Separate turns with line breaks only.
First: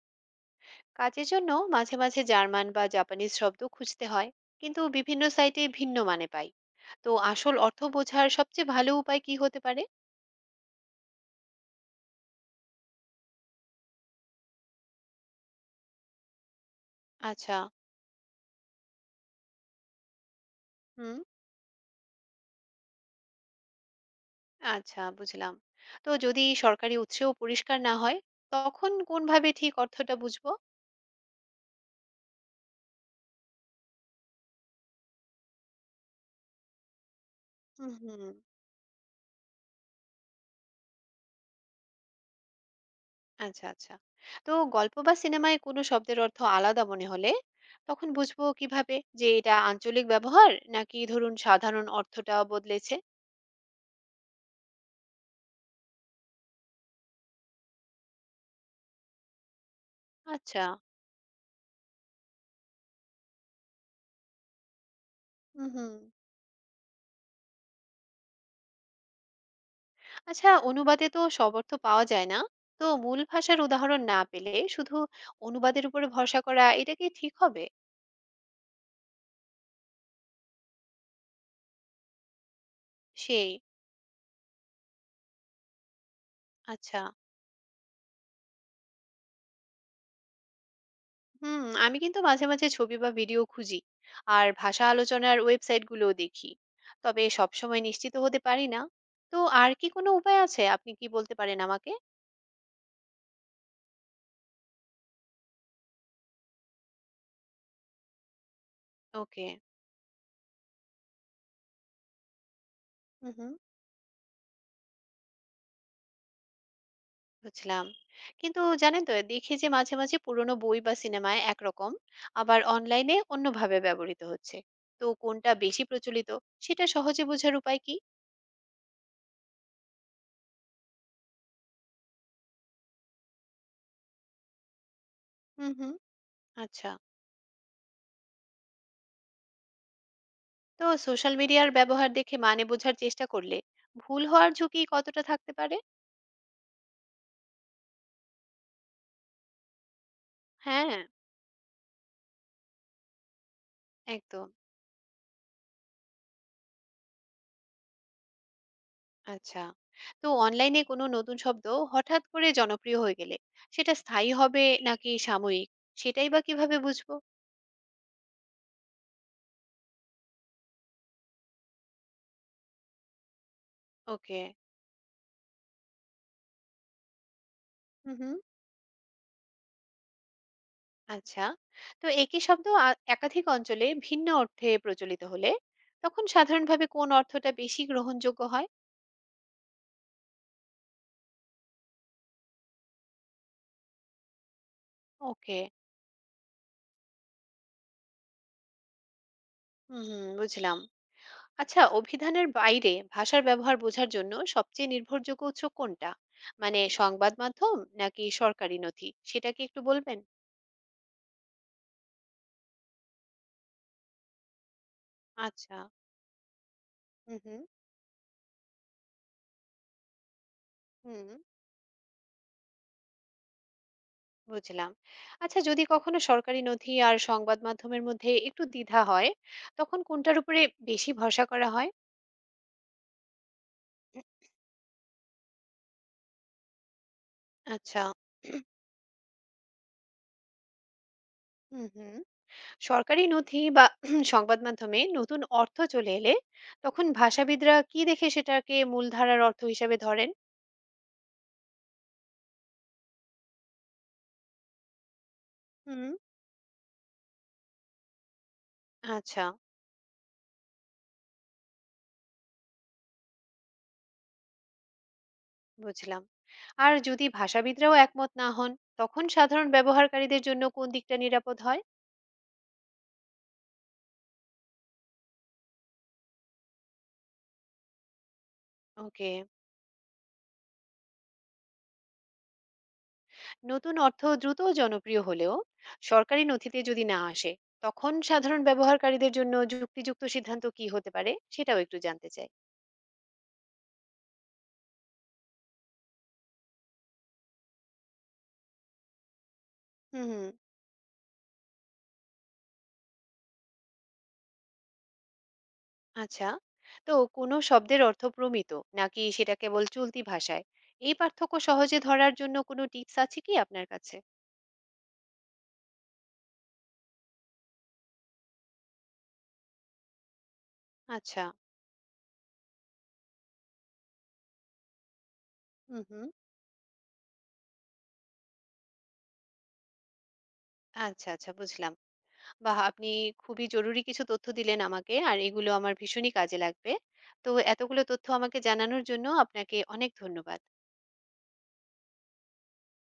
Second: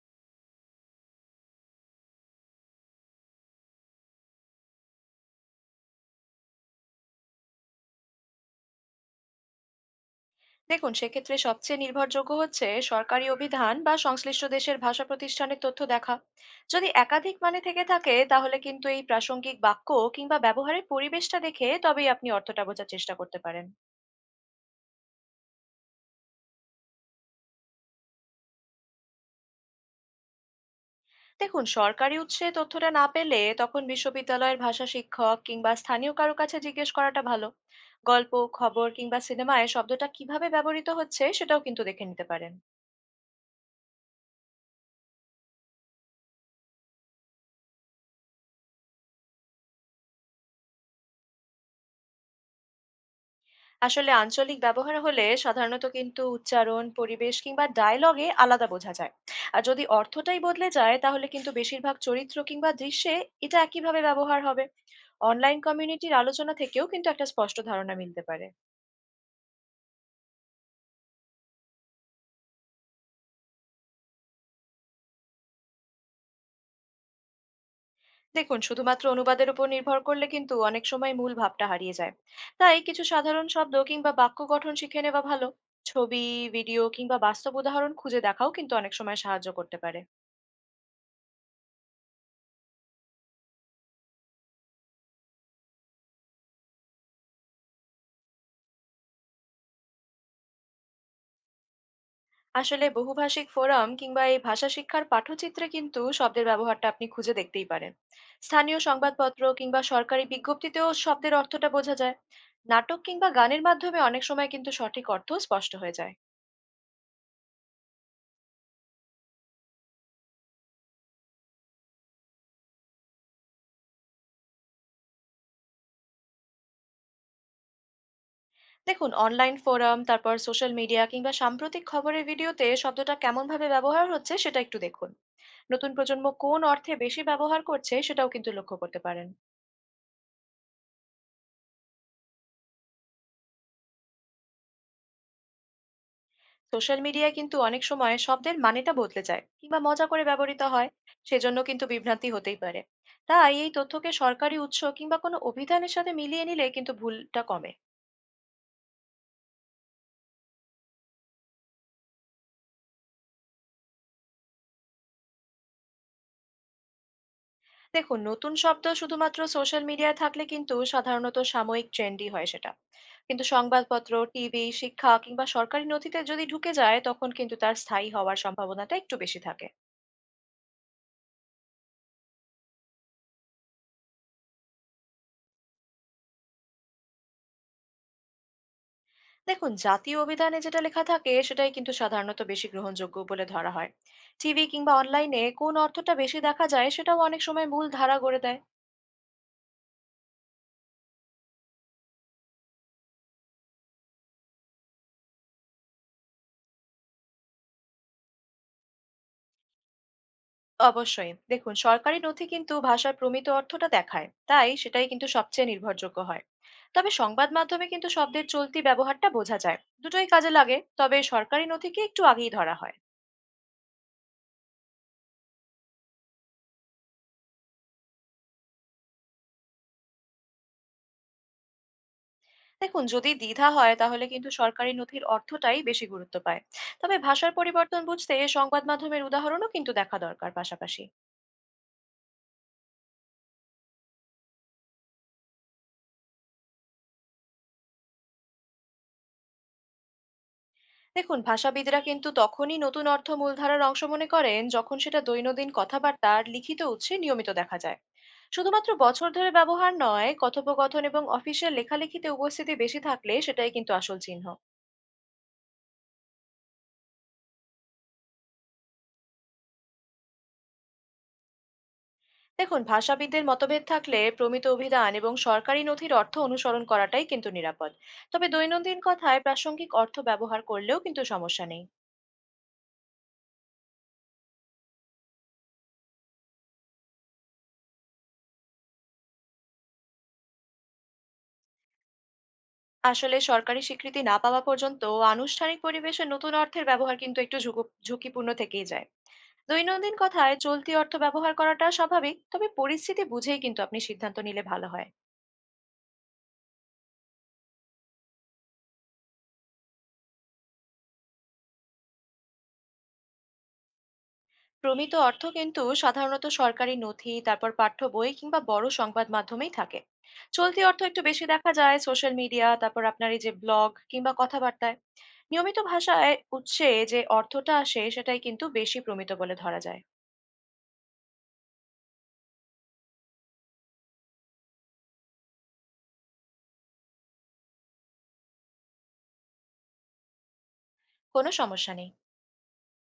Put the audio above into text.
কাজের জন্য মাঝে মাঝে জার্মান বা জাপানিজ শব্দ খুঁজতে হয়। কিন্তু বিভিন্ন সাইটে ভিন্ন মানে পাই। তো আসল অর্থ বোঝার সবচেয়ে ভালো উপায় কি হতে পারে?
দেখুন, সেক্ষেত্রে সবচেয়ে নির্ভরযোগ্য হচ্ছে সরকারি অভিধান বা সংশ্লিষ্ট দেশের ভাষা প্রতিষ্ঠানের তথ্য দেখা। যদি একাধিক
আচ্ছা।
মানে থেকে থাকে, তাহলে কিন্তু এই প্রাসঙ্গিক বাক্য কিংবা ব্যবহারের
হুম।
পরিবেশটা দেখে তবেই আপনি অর্থটা বোঝার চেষ্টা করতে পারেন।
আচ্ছা, বুঝলাম। তো যদি সরকারি উৎসেও পরিষ্কার না হয়, তখন কোনভাবে ঠিক অর্থটা বুঝবো?
দেখুন, সরকারি উৎসে তথ্যটা না পেলে তখন বিশ্ববিদ্যালয়ের ভাষা শিক্ষক কিংবা স্থানীয় কারো কাছে জিজ্ঞেস করাটা ভালো।
হুম হুম।
গল্প, খবর কিংবা সিনেমায় শব্দটা কিভাবে ব্যবহৃত হচ্ছে সেটাও কিন্তু দেখে নিতে পারেন।
আচ্ছা আচ্ছা। তো গল্প বা সিনেমায় কোনো শব্দের অর্থ আলাদা মনে হলে, তখন বুঝবো কিভাবে যে এটা আঞ্চলিক ব্যবহার নাকি ধরুন সাধারণ অর্থটা বদলেছে?
আসলে আঞ্চলিক ব্যবহার হলে সাধারণত কিন্তু উচ্চারণ, পরিবেশ কিংবা ডায়লগে আলাদা বোঝা যায়। আর যদি অর্থটাই
আচ্ছা।
বদলে যায়, তাহলে কিন্তু বেশিরভাগ চরিত্র কিংবা দৃশ্যে এটা একইভাবে ব্যবহার হবে। অনলাইন
হুম হুম।
কমিউনিটির আলোচনা থেকেও কিন্তু একটা স্পষ্ট ধারণা মিলতে পারে।
আচ্ছা, অনুবাদে তো সব অর্থ পাওয়া যায় না। তো মূল ভাষার উদাহরণ না পেলে শুধু অনুবাদের উপরে ভরসা করা, এটা কি ঠিক হবে?
দেখুন, শুধুমাত্র অনুবাদের উপর নির্ভর করলে কিন্তু অনেক সময় মূল ভাবটা হারিয়ে যায়। তাই কিছু সাধারণ
সেই।
শব্দ কিংবা বাক্য গঠন শিখে নেওয়া ভালো। ছবি, ভিডিও
আচ্ছা।
কিংবা বাস্তব উদাহরণ খুঁজে দেখাও কিন্তু অনেক সময় সাহায্য করতে পারে।
হুম, আমি কিন্তু মাঝে মাঝে ছবি বা ভিডিও খুঁজি। আর ভাষা আলোচনার ওয়েবসাইটগুলোও দেখি, তবে সবসময় নিশ্চিত হতে পারি না। তো আর কি কোনো উপায় আছে, আপনি কি বলতে পারেন আমাকে?
আসলে বহুভাষিক ফোরাম কিংবা এই ভাষা শিক্ষার পাঠচিত্রে কিন্তু শব্দের ব্যবহারটা আপনি খুঁজে দেখতেই পারেন। স্থানীয় সংবাদপত্র
ওকে।
কিংবা সরকারি বিজ্ঞপ্তিতেও শব্দের অর্থটা বোঝা যায়। নাটক কিংবা
হুম হুম,
গানের মাধ্যমে অনেক সময় কিন্তু সঠিক অর্থ স্পষ্ট হয়ে যায়।
বুঝলাম। কিন্তু জানেন তো, দেখি যে মাঝে, মাঝে পুরোনো বই বা সিনেমায় একরকম, আবার অনলাইনে অন্যভাবে ব্যবহৃত হচ্ছে। তো কোনটা বেশি প্রচলিত, সেটা সহজে বোঝার উপায় কি?
দেখুন, অনলাইন ফোরাম, তারপর সোশ্যাল মিডিয়া কিংবা সাম্প্রতিক খবরের ভিডিওতে শব্দটা কেমনভাবে ব্যবহার হচ্ছে সেটা একটু দেখুন।
হুম,
নতুন
হুম।
প্রজন্ম কোন
আচ্ছা।
অর্থে বেশি ব্যবহার করছে সেটাও কিন্তু লক্ষ্য করতে পারেন।
তো সোশ্যাল মিডিয়ার ব্যবহার দেখে মানে বোঝার চেষ্টা করলে ভুল হওয়ার ঝুঁকি কতটা থাকতে পারে?
সোশ্যাল মিডিয়ায় কিন্তু অনেক সময় শব্দের মানেটা বদলে যায় কিংবা মজা করে ব্যবহৃত হয়।
হ্যাঁ,
সেজন্য কিন্তু বিভ্রান্তি হতেই পারে। তাই এই তথ্যকে
একদম।
সরকারি উৎস কিংবা কোনো অভিধানের সাথে মিলিয়ে নিলে কিন্তু ভুলটা কমে।
আচ্ছা। তো অনলাইনে কোনো নতুন শব্দ হঠাৎ করে জনপ্রিয় হয়ে গেলে সেটা স্থায়ী হবে নাকি সাময়িক, সেটাই বা কিভাবে বুঝবো?
দেখুন, নতুন শব্দ শুধুমাত্র সোশ্যাল মিডিয়ায় থাকলে কিন্তু সাধারণত সাময়িক ট্রেন্ডই হয় সেটা। কিন্তু সংবাদপত্র,
ওকে।
টিভি, শিক্ষা কিংবা সরকারি নথিতে যদি ঢুকে যায়, তখন কিন্তু তার স্থায়ী
হুম, হুম।
হওয়ার সম্ভাবনাটা একটু বেশি থাকে।
আচ্ছা, তো একই শব্দ একাধিক অঞ্চলে ভিন্ন অর্থে প্রচলিত হলে তখন সাধারণভাবে কোন অর্থটা বেশি গ্রহণযোগ্য হয়?
দেখুন, জাতীয় অভিধানে যেটা লেখা থাকে সেটাই কিন্তু সাধারণত বেশি গ্রহণযোগ্য বলে ধরা হয়। টিভি কিংবা অনলাইনে
ওকে,
কোন অর্থটা বেশি দেখা যায় সেটাও অনেক সময় মূল ধারা গড়ে দেয়।
হুম হুম, বুঝলাম। আচ্ছা, অভিধানের বাইরে ভাষার ব্যবহার বোঝার জন্য সবচেয়ে নির্ভরযোগ্য উৎস কোনটা? মানে সংবাদ মাধ্যম নাকি সরকারি নথি? সেটা কি একটু বলবেন?
অবশ্যই, দেখুন, সরকারি নথি কিন্তু ভাষার প্রমিত অর্থটা দেখায়, তাই সেটাই কিন্তু সবচেয়ে
আচ্ছা,
নির্ভরযোগ্য হয়। তবে
হুম
সংবাদ
হুম,
মাধ্যমে কিন্তু শব্দের চলতি ব্যবহারটা বোঝা যায়। দুটোই কাজে লাগে, তবে
হুম,
সরকারি নথিকে একটু আগেই ধরা হয়।
বুঝলাম। আচ্ছা, যদি কখনো সরকারি নথি আর সংবাদ মাধ্যমের মধ্যে একটু দ্বিধা হয়, তখন কোনটার উপরে বেশি ভরসা করা হয়?
দেখুন, যদি দ্বিধা হয়, তাহলে কিন্তু সরকারি নথির অর্থটাই বেশি গুরুত্ব পায়। তবে ভাষার
আচ্ছা।
পরিবর্তন বুঝতে সংবাদ মাধ্যমের উদাহরণও কিন্তু দেখা দরকার পাশাপাশি।
হুম, হুম। সরকারি নথি বা সংবাদ মাধ্যমে নতুন অর্থ চলে এলে তখন ভাষাবিদরা কি দেখে সেটাকে মূলধারার অর্থ হিসেবে ধরেন?
দেখুন, ভাষাবিদরা কিন্তু তখনই নতুন অর্থ মূলধারার অংশ মনে করেন, যখন সেটা দৈনন্দিন
হুম।
কথাবার্তা আর লিখিত উৎসে নিয়মিত দেখা যায়। শুধুমাত্র বছর
আচ্ছা,
ধরে ব্যবহার নয়, কথোপকথন এবং অফিসিয়াল লেখালেখিতে উপস্থিতি বেশি থাকলে সেটাই কিন্তু আসল চিহ্ন।
বুঝলাম। আর যদি ভাষাবিদরাও একমত না হন, তখন সাধারণ ব্যবহারকারীদের জন্য কোন দিকটা নিরাপদ হয়?
দেখুন, ভাষাবিদদের মতভেদ থাকলে প্রমিত অভিধান এবং সরকারি নথির অর্থ অনুসরণ করাটাই কিন্তু নিরাপদ। তবে দৈনন্দিন
ওকে।
কথায় প্রাসঙ্গিক অর্থ ব্যবহার করলেও কিন্তু সমস্যা নেই।
নতুন অর্থ দ্রুত জনপ্রিয় হলেও সরকারি নথিতে যদি না আসে, তখন সাধারণ ব্যবহারকারীদের জন্য যুক্তিযুক্ত সিদ্ধান্ত কি হতে পারে, সেটাও একটু জানতে চাই।
আসলে সরকারি স্বীকৃতি না পাওয়া পর্যন্ত আনুষ্ঠানিক পরিবেশে নতুন অর্থের ব্যবহার কিন্তু একটু ঝুঁকিপূর্ণ থেকেই যায়। দৈনন্দিন
হুম।
কথায় চলতি অর্থ ব্যবহার করাটা স্বাভাবিক, তবে পরিস্থিতি বুঝেই কিন্তু আপনি সিদ্ধান্ত নিলে ভালো হয়।
আচ্ছা, তো কোনো শব্দের অর্থ প্রমিত নাকি সেটা কেবল চলতি ভাষায়, এই পার্থক্য সহজে ধরার জন্য কোনো টিপস আছে কি আপনার কাছে?
প্রমিত অর্থ কিন্তু সাধারণত সরকারি নথি, তারপর পাঠ্য বই কিংবা বড় সংবাদ মাধ্যমেই থাকে। চলতি অর্থ একটু
আচ্ছা।
বেশি দেখা যায় সোশ্যাল মিডিয়া, তারপর আপনার এই যে ব্লগ কিংবা কথাবার্তায়। নিয়মিত
হুম হুম।
ভাষায় উৎসে যে অর্থটা আসে সেটাই কিন্তু বেশি প্রমিত বলে ধরা যায়।
আচ্ছা আচ্ছা, বুঝলাম। বাহ, আপনি খুবই জরুরি কিছু তথ্য দিলেন আমাকে, আর এগুলো আমার ভীষণই কাজে লাগবে। তো এতগুলো তথ্য আমাকে জানানোর জন্য আপনাকে অনেক ধন্যবাদ।
কোনো সমস্যা নেই।